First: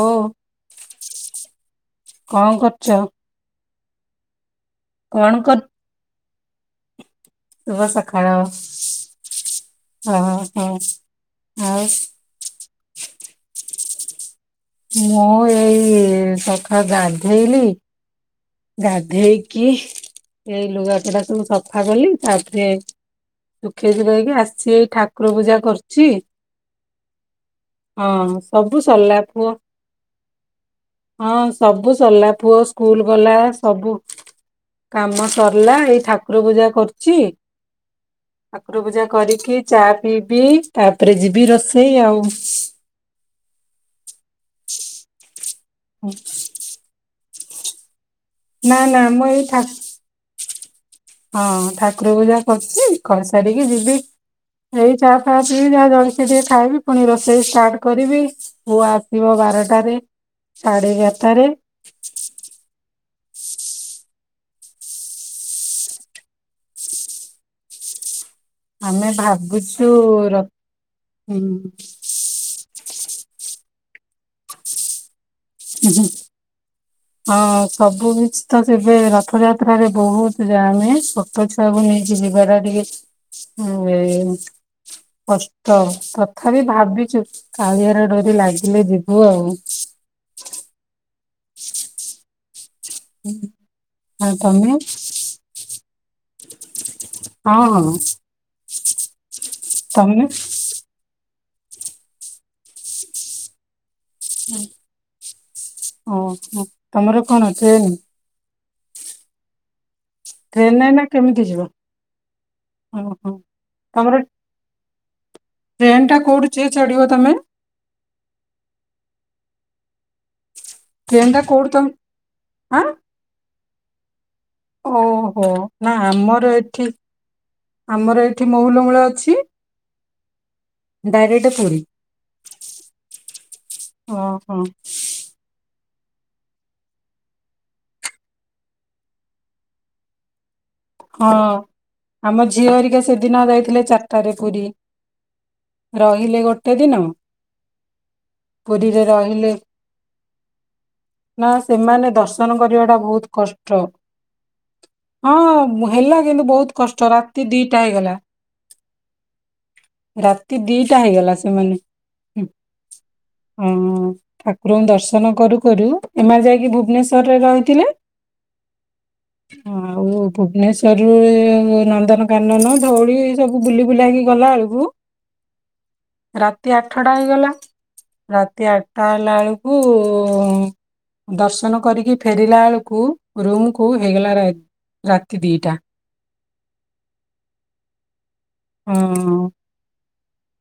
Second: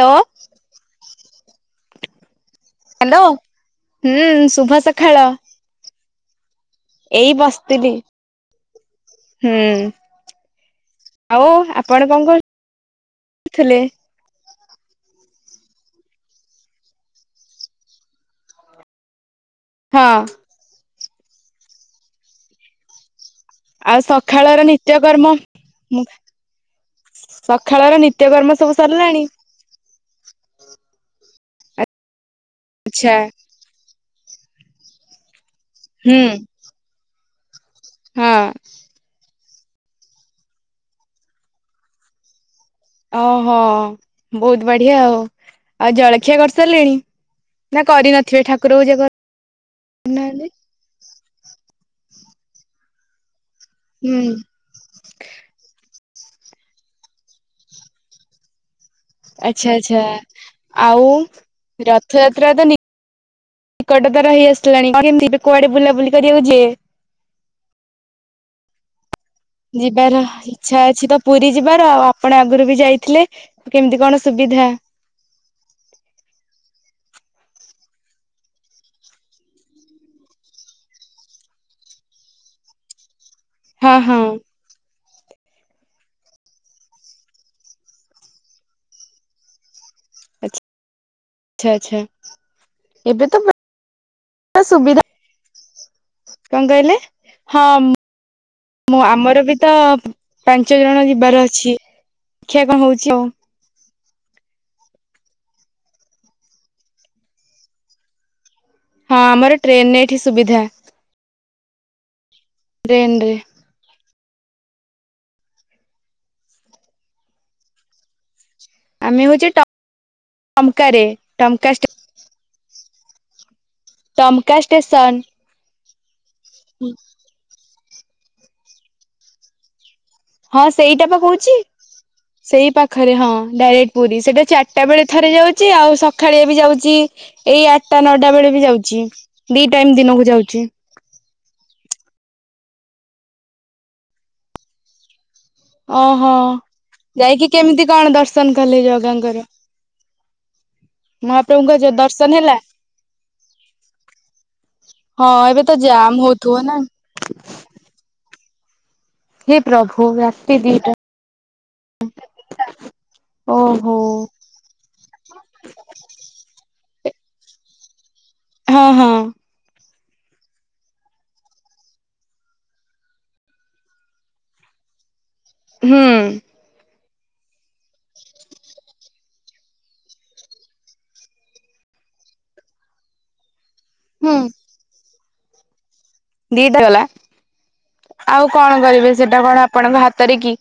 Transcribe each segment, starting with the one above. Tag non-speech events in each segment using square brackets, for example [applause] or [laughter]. ଓ କଣ କରୁଚ। ହ୍ୟାଲୋ ହୁଁ ସୁ ହସ ଖେଳ, ଏଇ କରୁଥିଲ ବସିଥିଲି ସକାଳ ହୁଁ ହଁ ହଁ ଆଉ ଆପଣ କଣ କରଥିଲେ। ମୁଁ ଏଇ ସଖା ଗାଧେଇଲି ଗାଧେଇ କି ହଁ ସେଇ ଲୁଗା ପଟା ସବୁ ସଫା କଲି ତାପରେ ସୁଖେଇ ଆଉ ସୁଖାକି ସକାଳର ଆସିଚି ଏଇ ନିତ୍ୟକର୍ମ ଠାକୁର ପୂଜା ମୁଁ କରୁଛି ସକାଳର ହଁ ନିତ୍ୟକର୍ମ ସବୁ ସରିଲା ସରିଲାଣି ପୁଅ ହଁ ସବୁ ସରିଲା। ପୁଅ ସ୍କୁଲ ଆଚ୍ଛା ଗଲା ସବୁ କାମ ସରିଲା ଏଇ ହୁଁ ଠାକୁର ପୂଜା କରୁଛି ହଁ ଠାକୁର ପୂଜା କରିକି ଚା ପିଇବି ତାପରେ ଯିବି ରୋଷେଇ ଆଉ। ଓହୋ ବହୁତ ବଢିଆ ଆଉ ଆଉ ଜଳଖିଆ କରିସାରିଲେଣି। ନା କରିନ ଥିବେ ଠାକୁର ନା ପୂଜା ନା ମୁଁ ଏଇ ଠା କରି ନାହାନ୍ତି। ହଁ ଠାକୁର ପୂଜା କରୁଛି [unintelligible] ସାରିକି ଯିବି ହୁଁ ଏଇ ଚା ଫା ବି ଯାହାଜଳ [unintelligible] ଟିକେ ଖାଇବି ପୁଣି ରୋଷେଇ ଷ୍ଟାର୍ଟ କରିବି ପୁଅ ଆସିବ ଆଚ୍ଛା ବାରଟାରେ ଆଚ୍ଛା ସାଢ଼େ ଆଉ ଏଗାରଟାରେ ରଥଯାତ୍ରା ତ ନିକଟତର ହେଇ ଆସିଲାଣି କେମିତି ଏବେ କୁଆଡେ ବୁଲାବୁଲି କରିବାକୁ ଯିବେ ଆମେ ଭା ଯିବାର ଇଚ୍ଛା ଅଛି ତ ପୁରୀ ହଁ ଯିବାର ଆଉ ଆପଣ ଆଗରୁ ବି ଯାଇଥିଲେ? କେମିତି କଣ ସୁବିଧା। ହୁଁ ହୁଁ ହଁ ସବୁ କିଛି ତ ଏବେ ରଥଯାତ୍ରାରେ ବହୁତ ଯାମ୍ ହେ ଛୋଟ ଛୁଆକୁୁ ନେଇକି ଯିବା ଟା ଟିକେ ହଁ ହଁ ହୁଁ କଷ୍ଟ ତଥାପି ଭାବିଛୁ କାଳିଆର ଡୋରି ଲାଗିଲେ ଯିବୁ ଆଉ ଆଚ୍ଛା ଆଚ୍ଛା। ଏବେ ତ ଆଉ [unintelligible] ତମେ ସୁବିଧା କଣ କହିଲେ ହଁ ମ ଆମର ବି ତ ତମେ ପାଞ୍ଚ ଜଣ ଯିବାର ଅ ଛି କ୍ଷା କଣ ହଉଛି ଆଉ ଓହ ତମର କଣ [unintelligible] ହଁ ଆମର ଟ୍ରେନ ରେ ଟ୍ରେନ୍ ରେ ନା କେମିତି ଯିବ ଓ ହୋ ଟ୍ରେନରେ ତମର ଟ୍ରେନ୍ ଟା କୋଉଠୁ [unintelligible] ଚଢ଼ିବ ତମେ ଆମେ ହଉଛୁ ଟ ଟମ୍ କାରେ ରେ ଟ୍ରେନ ଟା ଟମ୍ କୋଉଠି କା ତମ ଷ୍ଟେସନ ଆଁ। ଟମ୍ କା ଷ୍ଟେସନ୍ ଓହୋ ନା ଆମ [unintelligible] ଠି ଆମର ଏଠି ମହୁଲ ମୂଳ ଅଛି ହଁ ସେଇଟା ପା କହୁଛି, ଡାଇରେକ୍ଟ ପୁରୀ ସେଇ ପାଖରେ ହଁ ଡାଇରେକ୍ଟ ପୁରୀ ।ସେଇଟା ଓହୋ ଚାରଟା ବେଳେ ଥରେ ଯାଉଛି, ଆଉ ସ ସଖାଳେ ବି ଯାଉଛି, ଏଇ ଆଟ୍ ଟା ନଅଟା ବେଳେ ବି ଯାଉଛି ଦି ଟାଇମ ଦିନକୁ ଯାଉଛି ଝିଅହେରିକା ସେଦିନ ଯାଇଥିଲେ, ଚାର୍ ଟାରେ ପୁରୀ । ଓହୋ ଯାଇକି କେମିତି କଣ ଦର୍ଶନ କଲେ, ପୁରୀରେ ଜଗାଙ୍କର ରହିଲେ ନା ମହାପ୍ରଭୁଙ୍କ ଯୋଉ ସେମାନେ ଦର୍ଶନ ହେଲା। କରିବା ଟା ବହୁତ କଷ୍ଟ ହଁ ଏବେ ତ [unintelligible] ଜାମ୍ ହେଲା କିନ୍ତୁ ହଉଥିବ ବହୁତ ନା କଷ୍ଟ ରାତି ଦିଟା ହେଇଗଲା ରାତି ଦିଟା ହେଇଗଲା ସେମାନେ ହୁ ଓହୋ ହୁଁ ଠାକୁରଙ୍କୁ ଦର୍ଶନ କରୁ କରୁ ଏମାନେ ଯାଇକି ଭୁବନେଶ [unintelligible] ରହିଥିଲେ । ହଁ ହଁ। ଆଉ ଭୁବନେଶ୍ଵରରୁ ନନ୍ଦନକାନନ ଧଉଳି ସବୁ ବୁଲି ବୁଲାକି ଗଲା ବେଳକୁ ହୁଁ। ଠଟା ହେଇଗଲା ରାତି ଆଠଟା ହେଲା, ବେଳକୁ ଦର୍ଶନ କରିକି ଫେରିଲା ବେଳକୁ ରୁମକୁ କୁ ହୁଁ ହେଇଗଲା [inaudible] ରାତି ଦିଟା । ଦିଟା ଗଲା ଆଉ କଣ କରିବି ହଁ। ସେଟା କଣ ଆପଣଙ୍କ ହା ତରେ କିି?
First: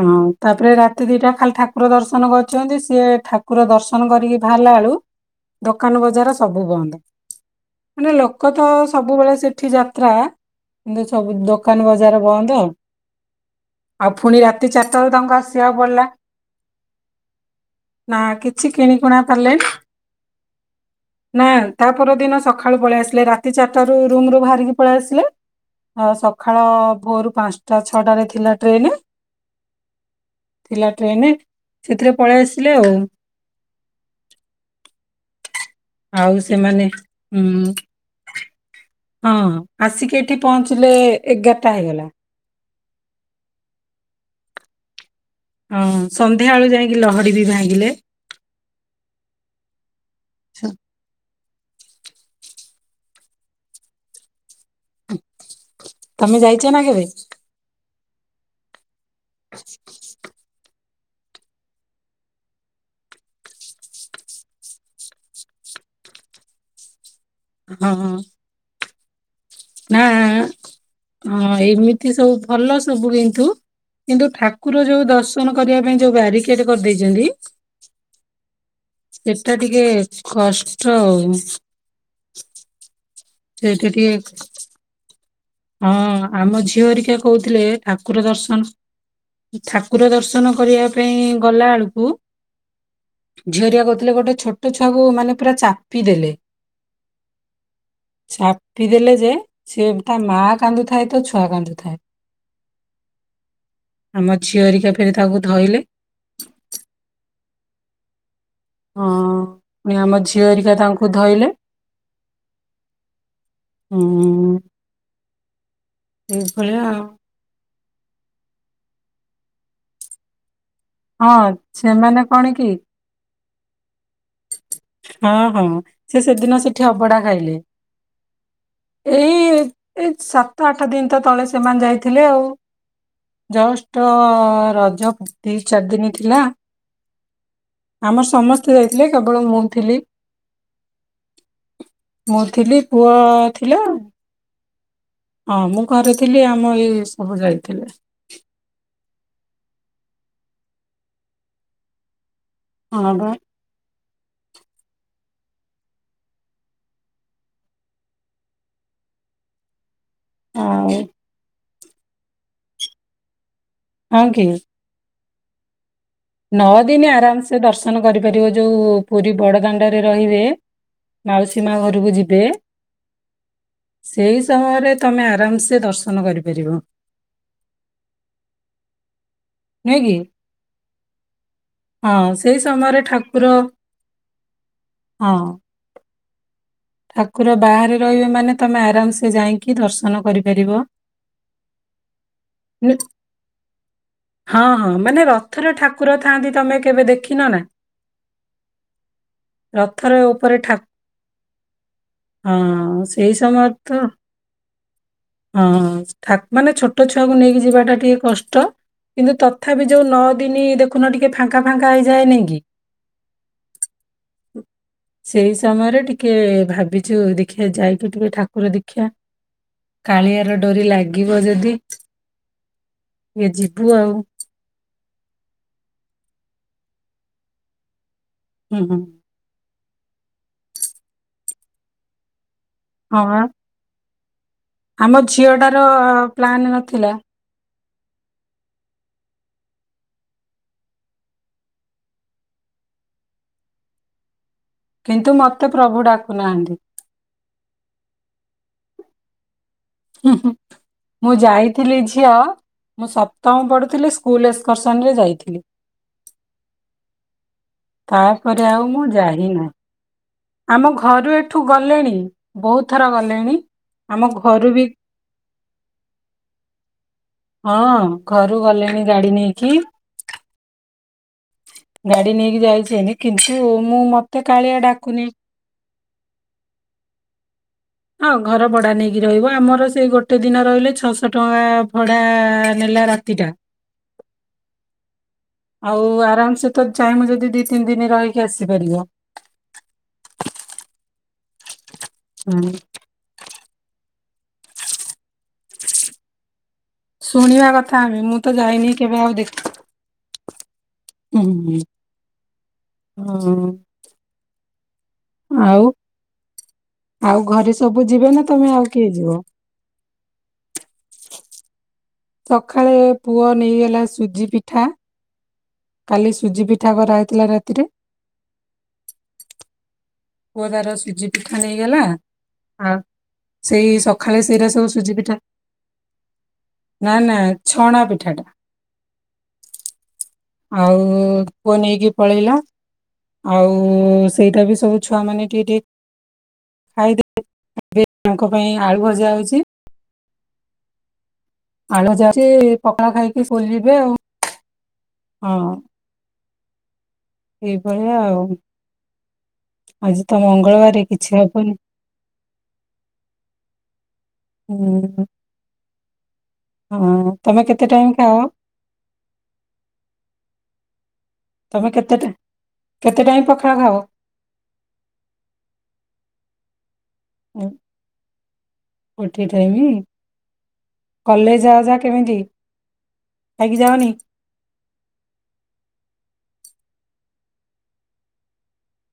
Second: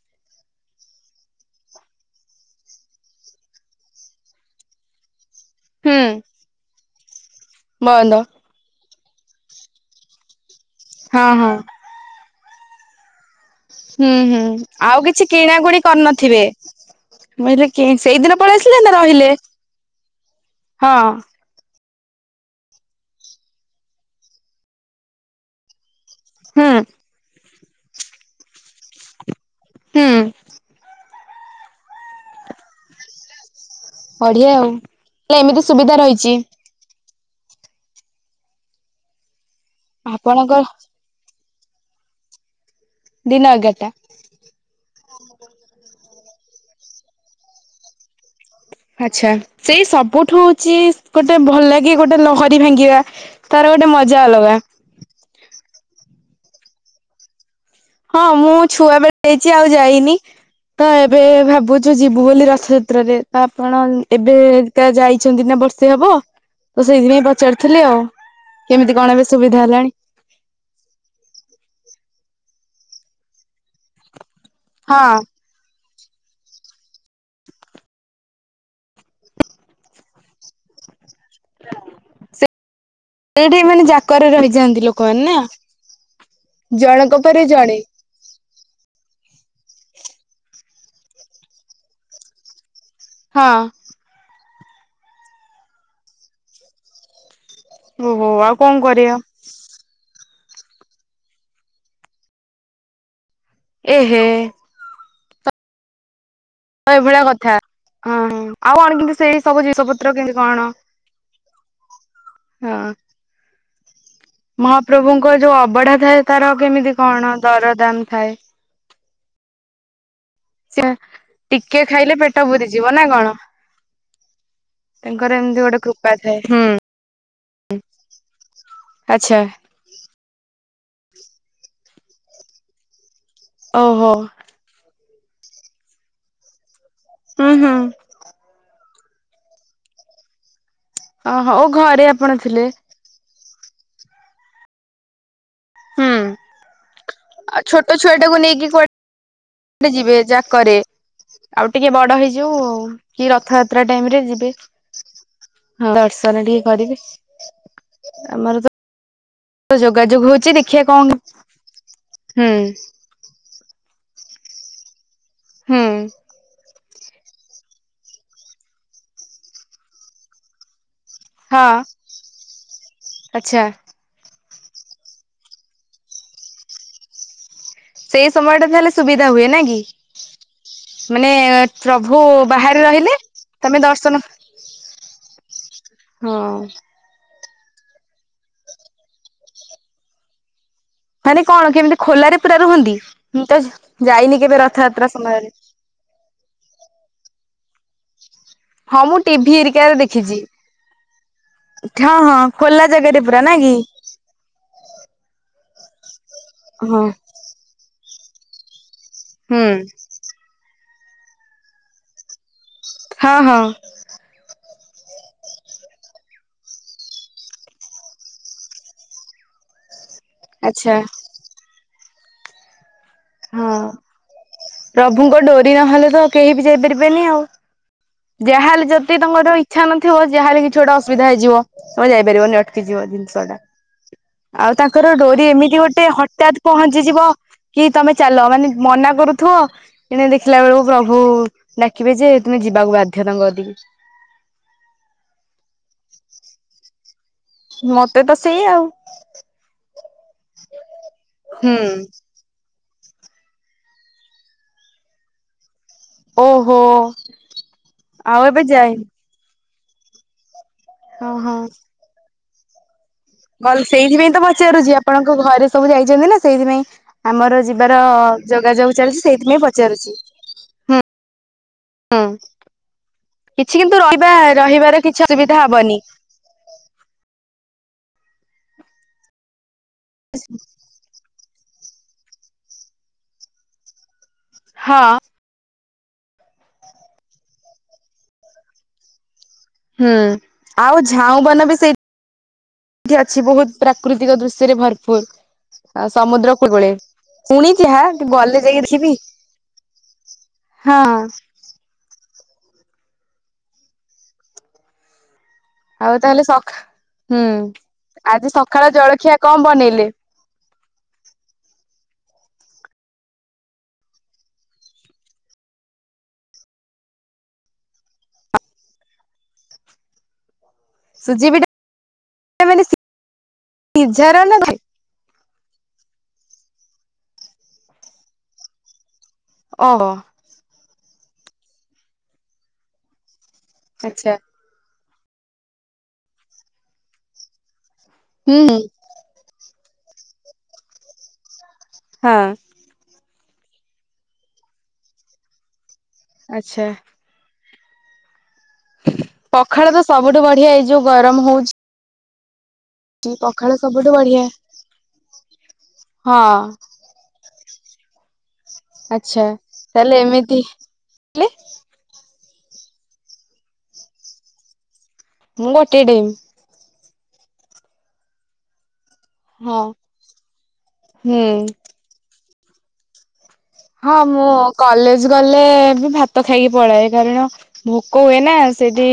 ହଁ ତାପରେ ରାତି ଦିଟା ଖାଲି ଠାକୁର ଦର୍ଶନ କରିଛନ୍ତି ସିଏ ଠାକୁର ଦର୍ଶନ କରିକି ବାହାରିଲା ବେଳୁ ହୁଁ ଦୋକାନ ବଜାର ସବୁ ବନ୍ଦ । ମାନେ ବନ୍ଦ ଲୋକ ତ ସବୁବେଳେ ସେଠି ଯାତ୍ରା। କିନ୍ତୁ ହଁ ସବୁ ହଁ ଦୋକାନ ବଜାର ବନ୍ଦ। ହୁଁ ଆଉ ପୁଣି ହୁଁ ରାତି । ଚାରିଟା ଆଉ ବେଳୁ କିଛି ତାଙ୍କୁ କିଣା ଆସିବାକୁ କୁଣି ପଡିଲା କରିନଥିବେ ବୋଇଲେ କେ, ନା ସେଇଦିନ କିଛି ପଳେଇସିଲେ ନା କିଣିକୁଣା ରହିଲେ? ପାରିଲେନି ହଁ। ନା ତା ପର ଦିନ ସକାଳୁ ପଳେଇ ଆସିଲେ ରାତି ଚାରିଟା ରୁ ରୁମୁ ରୁ ବାହାରିକି ପଳେଇ ଆସିଲେ। ହ ହୁଁ ସକାଳ-ଅ-ଅ ଭୋରୁ ପାଞ୍ଚ ଟା ଛଅଟା ରେ ଥିଲା ଟ୍ରେନ୍ ହୁଁ ଥିଲା ଟ୍ରେନ। ସେଥିରେ ପଳେଇ ଆସିଲେ ଆଉ। ବଢିଆ ଆଉ ହେଲେ ଏମିତି ସୁବିଧା ରହିଛି। ହୁଁ। ହଁ। ଆସିକି ଏଠି ଆପଣଙ୍କ ପହଞ୍ଚିଲେ ଏଗାର ଟା ହେଇଗଲା। ଦିନ ଏଗାରଟା? ହଁ ସନ୍ଧ୍ୟାବେଳୁ ଯାଇକି ଲହଡ଼ି ବି ଭାଙ୍ଗିଲେ । ଆଛା ସେଇ ସବୁଠୁ ହଉଛି ଗୋ ଟେ ଭଲ ଲାଗେ ଗୋଟେ ଲହରୀ ଭାଙ୍ଗିବା ତାର ଗୋଟେ ମଜା ଅଲଗା । ତମେ ଯାଇଛ ନା କେବେ? ହଁ ମୁଁ ଛୁଆ ବେଳେ ଇଚି ଆଉ ଯାଇନି। ତ ଏବେ ଭାବୁଛୁ ଯିବୁ ବୋଲି ରଥଯାତ୍ରାରେ ତ ଆପଣ ଏବେକା ଯାଇଛନ୍ତି ନା ବର୍ଷେ ହବ। ତ ସେଇଥିପାଇଁ ପ ଚାରୁଥିଲି ଆଉ କେମିତି [unintelligible] ନାଁ ହଁ ଏମିତି ସବୁ ଭଲ ସବୁ କିନ୍ତୁ, କିନ୍ତୁ ଠା କୁର ଯୋଉ ହଁ। ଦର୍ଶନ କରିବା ପାଇଁ ଯୋଉ ବାରିକେଟ କରିଦେଇଛନ୍ତି। ଏଟା ଟିକେ କ-ଅଷ୍ଟ। ଉ। ସେଠି ମାନେ ଜାକରେ ରହିଯାଆନ୍ତି ଲୋକମାନେ ନା। ହଁ, ଆମ ଝିଅ ହେରିକା ଜଣଙ୍କ ପରେ କହୁଥିଲେ ଜଣେ। ଠାକୁର ଦର୍ଶନ ଠାକୁର ଦର୍ଶନ କରିବା ପାଇଁ ଗଲା ଆଳକୁ ହଁ ଝିଅରିଆ କହୁଥିଲେ ଗୋଟେ ଛୋଟ ଛୁଆକୁ ମାନେ ପୁରା ଚାପି ଦେଲେ। ଓହୋ ଆଉ କଣ ଚାପି କରିବା ଦେଲେ ଯେ [inaudible] ସେ । ମା କାନ୍ଦୁଥାଏ ତ ଛୁଆ କାନ୍ଦୁଥାଏ। [inaudible] ଏହେ ଆମ ଝିଅରିକା । [unintelligible] ଧୋଇଲି । ଏଇଭଳିଆ କଥା [inaudible] ହଁ ହଁ। ଆଉ ହଁ [unintelligible] ସେଇ ସବୁ ଜିନିଷ ପୁଣି ପତ୍ର ଆମ କେମତି ଝିଅ କଣ? ହେରିକା ତାଙ୍କୁ ଧଇଲେ [inaudible] ହଁ । ଉଁ ମହାପ୍ରଭୁଙ୍କ ଯୋଉ ଅବଢ଼ା ଥାଏ ତାର ଏଇଭଳିଆ କେମିତି ଆଉ କଣ ଦର? ଦାନ୍‌ ଖାଇ ହଁ ଟିକେ ଖାଇଲେ ସେମାନେ ପେଟ କଣ କି [inaudible] ପୁରିଯିବ ନା କଣ? ତାଙ୍କର ହଁ ଏମିତି ହଁ ଗୋଟେ କୃପା ସେ ଥାଏ ସେଦିନ ହୁଁ ସେଠି ଅବଢ଼ା ଖାଇଲେ, [inaudible] ଆଚ୍ଛା ଏଇ ଏଇ । ଆଠ ଦିନ ତ ତଳେ ସେମାନେ ଯାଇଥିଲେ ଆଉ। ଜଷ୍ଟ ଓ ଓହୋ ରଜ । [unintelligible] ଚାରି ଦିନ୍‌ ଥିଲା। ହୁଁ ହୁଁ। [inaudible] ଆମର ସମସ୍ତେ ଯାଇ । [unintelligible] ମୁଁ, ଥିଲି। ଓହୋ ଓ ଘରେ ଆପଣ ଥିଲେ । ଥିଲ ହଁ ମୁଁ ହୁଁ ଘରେ ଥିଲି ଆମ ଏଇ ସବୁ ଆଉ ଯାଇଥିଲେ। ଛୋଟ [inaudible] ଛୁଆଟାକୁ ନେଇକି କୁଆଡେ ଯିବେ ଯାକରେ [inaudible] ଆଉ ଟିକେ ବଡ ହେଇ । ଯୋଉ ହଁ [inaudible] କି, ବା ରଥଯାତ୍ରା। [unintelligible] ଯିବେ ଦର୍ଶନ ଟିକେ କରିବି, [inaudible] ଆମର ତ । [unintelligible] ଯୋଗାଯୋଗ ହଉଛି ଦେଖିବା ଆଉ କଣ ହୁଁ। ହ କି। ହଁ। ନଅ ଦିନ ଆରାମ ସେେ ଦର୍ଶନ କରିପାରିବ ଯୋଉ ପୁରୀ ବଡଦାଣ୍ଡରେ ରହିବେ। ମାଉସୀ ହଁ ମା ଘରକୁ ଯିବେ ଆଚ୍ଛା ସେଇ ସମୟରେ ତମେ ଆରାମସେ ଦର୍ଶନ କରିପାରିବ। ସେଇ ସମୟଟା ହେଲେ ସୁବିଧା। ହୁଏ ନ କି ମାନେ ପ୍ରଭୁ ହଁ ସେଇ ବାହାରେ ସମୟରେ ରହିଲେ ଠାକୁର ତମେ ଦର୍ଶନ ହଁ। ହଁ। ଠାକୁର ବାହାରେ ରହିବେ ମାନେ ତମେ ଆରାମ ସେ ଯାଇକି ଦର୍ଶନ କରିପାରିବ। ମାନେ କଣ କେମିତି ଖୋଲାରେ ପୁରା ନି ରୁହନ୍ତି ମୁଁ ତ ଯାଇନି କେବେ ହଁ ହଁ ରଥଯାତ୍ରା ମାନେ ସମୟରେ ରଥର ଠାକୁର ଥାଆନ୍ତି ତମେ । କେବେ ଦେଖିନ ନା। ହଁ ମୁଁ ଟିଭି ଏରିକରେ ରଥରେ ଦେଖିଛି । ଉପରେ ଠା ହଁ ହଁ ଖୋଲା ଜାଗାରେ ସେଇ ପୁରା ନା ସମୟ କି। ତ ହଁ। ଠାକ୍ ମାନେ ହଁ ଛୋଟ ଛୁଆକୁ ନେଇକି ଯିବାଟା ଟିକେ । କଷ୍ଟ। କିନ୍ତୁ ହୁଁ ତଥାପି ଯୋଉ ନଅ ଦିନି ଦେଖ ନ ଟିକେ ଫାଙ୍କା ଫାଙ୍କା ହେଇଯାଏ ନି କି। ହଁ ହଁ। ସେଇ ସମୟରେ ଟିକେ ଭାବି । ଚୁ ଯୋଉ ଦେଖିବା ଯାଇକି ଟିକେ ଠାକୁର ଦେଖିବା। କାଳିଆର ଡୋରି ଆଚ୍ଛା ଲାଗିବ ଯଦି । ଏ ହଁ ଯିବୁ ଆଉ। ପ୍ରଭୁଙ୍କ ଡୋରି ନହେଲେ ତ କେହି ବି ଯାଇପାରିବେନି ଆଉ। ଯାହା ହୁଁ ହେଲେ ହୁଁ। ଯଦି ତଙ୍କର ଇଚ୍ଛା ନ ନଥିବ ଯାହା ହେଲେ କିଛି ଗଟେ ଅସୁବିଧା ହେଇଯିବ ତମେ ଯାଇାରିବନି । ଟିଯିବ ହଁ ଜିନିଷ ବା ଟା। ଆଉ ତାଙ୍କର ଆମ ଡୋରି ଏମିତି ଝିଅଟାର ଗୋଟେ ହଠତ୍ ପ୍ଲାନ୍ ନଥିଲା ପହଞ୍ଚିଯିବ । କି । ତମେ ଚାଲ ମାନେ ମନା କରୁଥିବ ଏଣେ ଦେଖିଲା ବେଳକୁ ପ୍ରଭୁ ଡାକିବେ ଯେ ତୁମେ ଯିବାକୁ ବାଧ୍ୟ ତାଙ୍କ କତିକି । କିନ୍ତୁ ମତେ ପ୍ରଭୁ ଡାକୁ ନାହାନ୍ତି। ମତେ ତ ସେଇଆ ଆଉ। ହୁଁ ହୁଁ, ମୁଁ ହୁଁ ଯାଇଥିଲି ଝିଅ। ମୁଁ ସପ୍ତମ ପଢୁଥିଲି ସ୍କୁଲ ଏକ୍ସର୍ସନ ରେ ଯାଇଥିଲି। ଓହୋ ଆଉ ତାପରେ ଏବେ ମୁଁ ଯାଇନି। ଯାଇନାହିଁ ଆମ ଘରୁ ଏଠୁ ଗଲେଣି। ବହୁତ୍ ଗଲ ସେଇଥିପାଇଁ ତ ପଚାରୁଛି ଆ ଆପଣଙ୍କ ଘରେ ସବୁ ଯାଇଛନ୍ତି ନା ସେଇଥିପାଇଁ ଆମର ଯିବାର ହଁ ଘରୁ ଯୋଗାଯୋଗ ଗଲେଣି ଚାଲିଛି ଗାଡି ସେଇଥିପାଇଁ ନେଇକି ପଚାରୁଛି। ହୁଁ ହୁଁ। ଗାଡି ନେଇକି ଯାଇଚନ୍ତି କିନ୍ତୁ କିଛି ମୁଁ ରହିବା ମତେ କାଳିଆ ରହିବାର କିଛି ଡାକୁନି। ଅସୁବିଧା [inaudible] ହଁ ଘର ବଡା ନେଇକି ରହିବ ଆମର ସେ ଏଇ ଗୋଟେ ଦିନ ରହିଲେ ଛଅଶ ଟଙ୍କା ଭଡା ନେଲା ରାତିଟା। ହଁ। ଆଉ ଆରାମସେ ତ ଚାହିଁବ ଯଦି ଦି ତିନ ଦିନ ରହିକି ଆସିପାରିବ। ହୁଁ ଆଉ ଝାଉଁ ବନ ବି ସେଇ ହୁଁ ଠି ଅଛି ବୋହୁତ ପ୍ର ପ୍ରାକୃତିକ ଦୃଶ୍ୟରେ ଭରପୁର ଆଉ ସମୁଦ୍ର କୂଳେ ଶୁଣିବା ପୁଣି କଥା ଯହା ଆମେ ମୁଁ ତ ଗଲେ ଯାଇକି ଯାଇନି ଦେଖିବି। କେବେ ଆଉ ଦେଖ ହଁ। ଓ। ଆଉ ତାହେଲେ ସ ଆଉ ହୁଁ ଘରେ ସବୁ ଯିବେ ନା ଆଜି ତମେ ଆଉ ସକାଳ କିଏ ଯିବ? ଜଳଖିଆ କଁ ବନେଇଲେ? ସଖାଳେ ପୁଅ ନେଇଗଲା ସୁଜିପିଠା। କାଲି ସୁଜି ପିଠା କରାହେଇଥିଲା ରାତିରେ। ପୁଅ ତାର ସୁଜି ପିଠା ନେଇଗଲା ମାନେ ଆଉ ସେଇ ସଖାଳେ ସିଝାର ନା ସେଇରା ସବୁ ସୁଜିପିଠା ନା ନା ଛଣା ପିଠାଟା। ଓହୋ। ଆଉ ପୁଅ ନେଇକି ପଳେଇଲା। ଆଉ ଆଚ୍ଛା ସେଇଟା ବି ସବୁ ଛୁଆମାନେ ଟିକେ ଟିକେ ଖାଇଦେ ଏବେ ତାଙ୍କ ହୁଁ ପାଇଁ ହୁଁ ଆଳୁଭଜା ହୋଉଚି। ଆଳୁଭଜା ଅଛି ହଁ ପଖାଳ ଖାଇ ଇଏ ସ୍କୁଲ ଯିବେ ଆଉ। ହଁ। ଆଚ୍ଛା। ଏଇଭଳିଆ ଆଉ। ପଖାଳ ତ ଆଜି ସବୁଠୁ ବଢିଆ ଏଇ ଯୋଉ ମଙ୍ଗଳବାର କିଛି ଗରମ ହବନି ହୋଉଚି ଏଇ ପଖାଳ ସବ ବୁଠୁ ବଢିଆ। ହୁଁ ହଁ ହଁ ତମେ କେତ ତେ ଟାଇମ ଖାଅ? ଆଛା ତାହେଲେ ଏମିତି ହେଲେ ତମେ କେତେଟା? କେତେ ଟାଇମ ପଖାଳ ଖାଅ? ମୁଁ ଗୋଟିଏ ଟାଇମ୍। ଉଁ ଗୋଟିଏ ଟାଇମ ହଁ ଟି, ହୁଁ କଲେଜ ଯା ଯାଅ କେମିତି? ଖାଇକି ଯାଅନି ହଁ ମୁଁ କଲେଜ ଗଲେ ବି ଭାତ ଖାଇକି ପଳାଏ, କାରଣ ଭୋକ ହୁଏ ନା ସେଠି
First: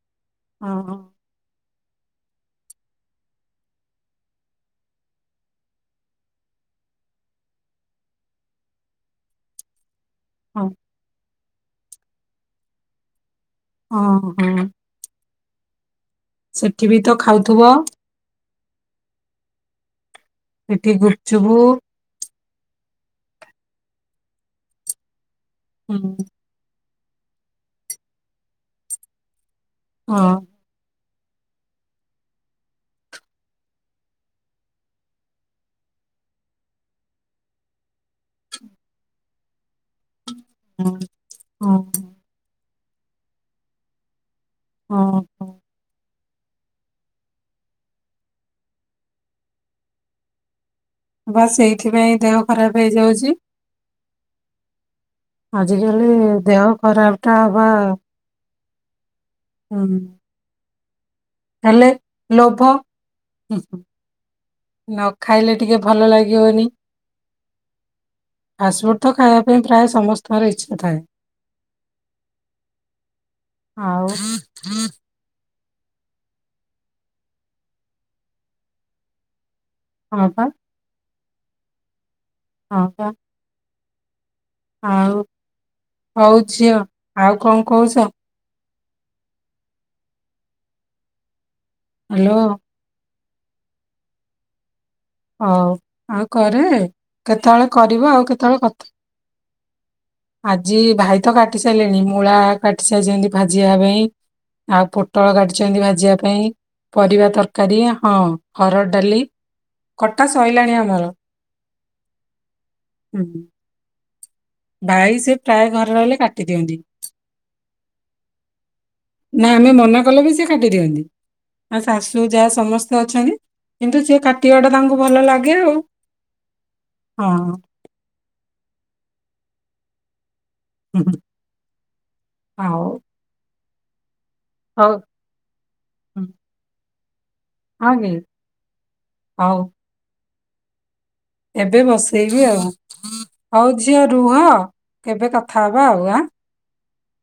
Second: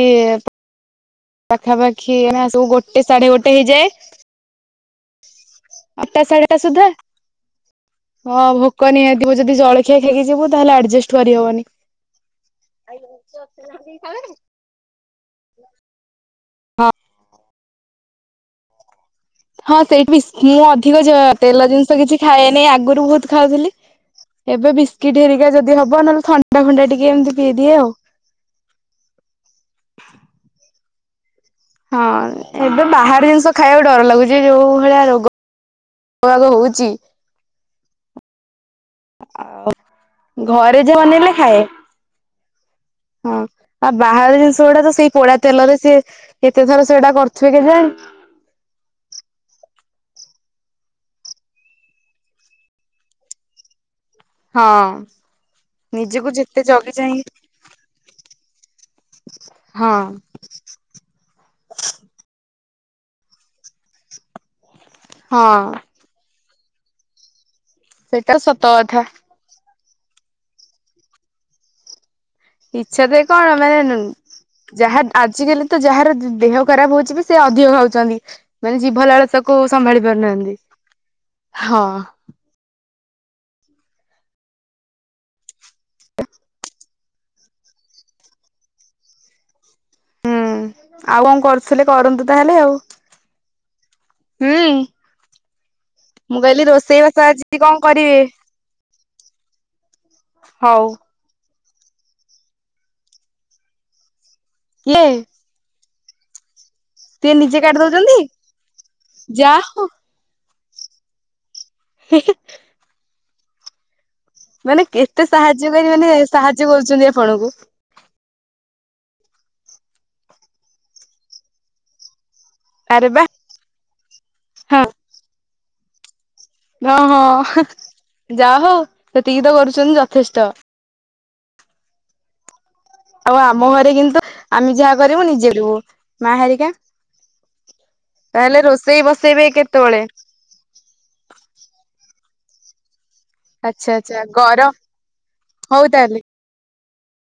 ହଁ। ପାଖାପାଖି ହଁ ସବୁ ଗୋଟେ ସାଢେ ଗୋଟେ ହେଇଯାଏ। ଆଠଟା ସାଢଟା ସୁଧା, ହଁ ଭୋକ ନିହାତି ଥିବ ଯଦି ଜଳ ଖିଆ ଖାଇକି ଯିବୁ, ହଁ ତାହେଲେ ଆଜଷ୍ଟ କରିହେବନି। ଆଇ। ହଁ [unintelligible] ହଁ [unintelligible] ସେଠି ବି ତ ଖାଉ ଥୁବ। ହଁ ସେଇଠି ବି କିଏ ସେଠି ଅଧିକ ଗୁପଚୁପ ତେଲ ଜିନିଷ କିଛି ଖାଏ ଆଗରୁ ବହୁତ ଖାଉଥିଲି ।ଏବେ ବିସ୍କେଟ ଟ ଯଦି ହୁଁ, ହବ ନହେଲେ ଥଣ୍ଡା ଫଣ୍ଡା ଟିକେ ଏମିତି ପିଇଦିଏ ଆଉ। ହଁ। ହଁ ଏବେ ବାହାର ଜିନିଷ ଖାଇବାକୁ ଡର ଲାଗୁଛି। ଯୋଉ ଭଳିଆ ରୋଗ [unintelligible] ହଉଛି। [inaudible] ଆ। ଘରେ ହଁ ଯାହା ବନେଇଲେ ଖାଏ। ହଁ ହଁ ଆଉ ବାହାରେ ସେଗୁଡା ତ ସେଇ ହଁ ପୋଡା ହଁ ତେଲରେ ସେ କେତେଥର ସେଇଟା କରୁଥିବେ କେ ଜାଣି? ବାସ୍ ସେଇଥିପାଇଁ ଦେହ ଖରାପ ହେଇଯାଉଛି। ହଁ ଆଜି କାଲି ନିଜକୁ ଯେତେ ଦେହ ଜଗି ଚାହିଁ ଖରାପ ଟା ହବା ହଁ। ଉଁ, ହେଲେ ଲୋଭ ହୁଁ ହୁଁ। ନ ଖାଇଲେ ହଁ ଟିକେ ଭଲ ଲାଗିବନି। ସେଇଟା ସତ ଫାଷ୍ଟ ଫୁଡ୍ କଥା। ତ ଖାଇବା ପାଇଁ ପ୍ରାୟ ସମସ୍ତଙ୍କର ଇଚ୍ଛା ଥାଏ। ଇଚ୍ଛା ତ କଣ ମାନେ ଆଉ ଯାହା ଆଜିକାଲି ତ ଯାହାର ଦେହ ଖରାପ ହଉଛି, ବି ସେ ଅଧିକ ଖାଉଛନ୍ତି ମାନେ ଜୀଭଲାଳସା କୁ କୋଉ ସମ୍ଭାଳି ହଁ ପା ପାରୁନାହାନ୍ତି ହଁ ହଁ ବା ଆଉ ହଉ ଝିଅ ଆଉ କଣ କହୁଛ ହୁଁ ଆଉ କଣ କରୁ ଆସ କରନ୍ତୁ ହ୍ୟାଲୋ ତାହେଲେ ଆଉ ହୁଁ ହଉ ଆଉ ମୁଁ କରେ କହିଲି ରୋଷେଇ ବାସ ଆଜି କେତେବେଳେ କଣ କରିବ କରିବେ? ଆଉ କେତେବେଳେ କଥା ଆଜି ହଉ ଭାଇ ତ କାଟି କାଟି ସାରିଲେଣି ମୂଳା କାଟି ସାରିଛନ୍ତି ଭାଜିବା ପାଇଁ ଆଉ କିଏ ପୋଟଳ କାଟିଛନ୍ତି ଭା ଯିବା ପାଇଁ ପରିବା ସିଏ ନିଜେ କାଟି ତରକାରୀ ହଁ ଦଉଛନ୍ତି ହରଡ଼ ଡାଲି ଯା ହଉ କଟା ସ ସଇଲାଣି ଆମର ହେଁ ହେଁ ହୁଁ ହୁଁ ମାନେ କେତେ ସାହାଯ୍ୟକାରୀ ମାନେ ରହିଲେ କାଟି ସାହାଯ୍ୟ ଦିଅନ୍ତି। କରୁଛନ୍ତି ଆପଣକୁ ନା ଆମେ ମନା କଲେ ବି ସେ କାଟି ଦିଅନ୍ତି ଆଉ ଶାଶୁ ଯା ସମସ୍ତେ ଆରେ ବା ଅଛନ୍ତି କିନ୍ତୁ ଯିଏ ତିଓଟା ତାଙ୍କୁ ଭଲ ଲାଗେ [unintelligible] ହ ହଁ ଯା ହଉ ସେତିକି ତ କରୁଛ ନ୍ ଯଥେଷ୍ଟ। [inaudible] ହଉ। ମୁହଁରେ କିନ୍ତୁ ଆମେ ହଉ ଯାହା କରିବୁ ନିଜେ ରହୁ ହୁଁ, ମା ହେରିକା ହଁ କି ତାହେଲେ ରୋଷେଇ ବସେଇବେ ହଉ କେତେବେଳେ? ଏବେ ବସେଇବି ଆଉ । ହଉ ଆଚ୍ଛା ଝିଅ ଆଚ୍ଛା ରୁହ ଗରମ କେବେ କଥା ହଉ ହବା ଆଉ ତାହେଲେ। ଆ ।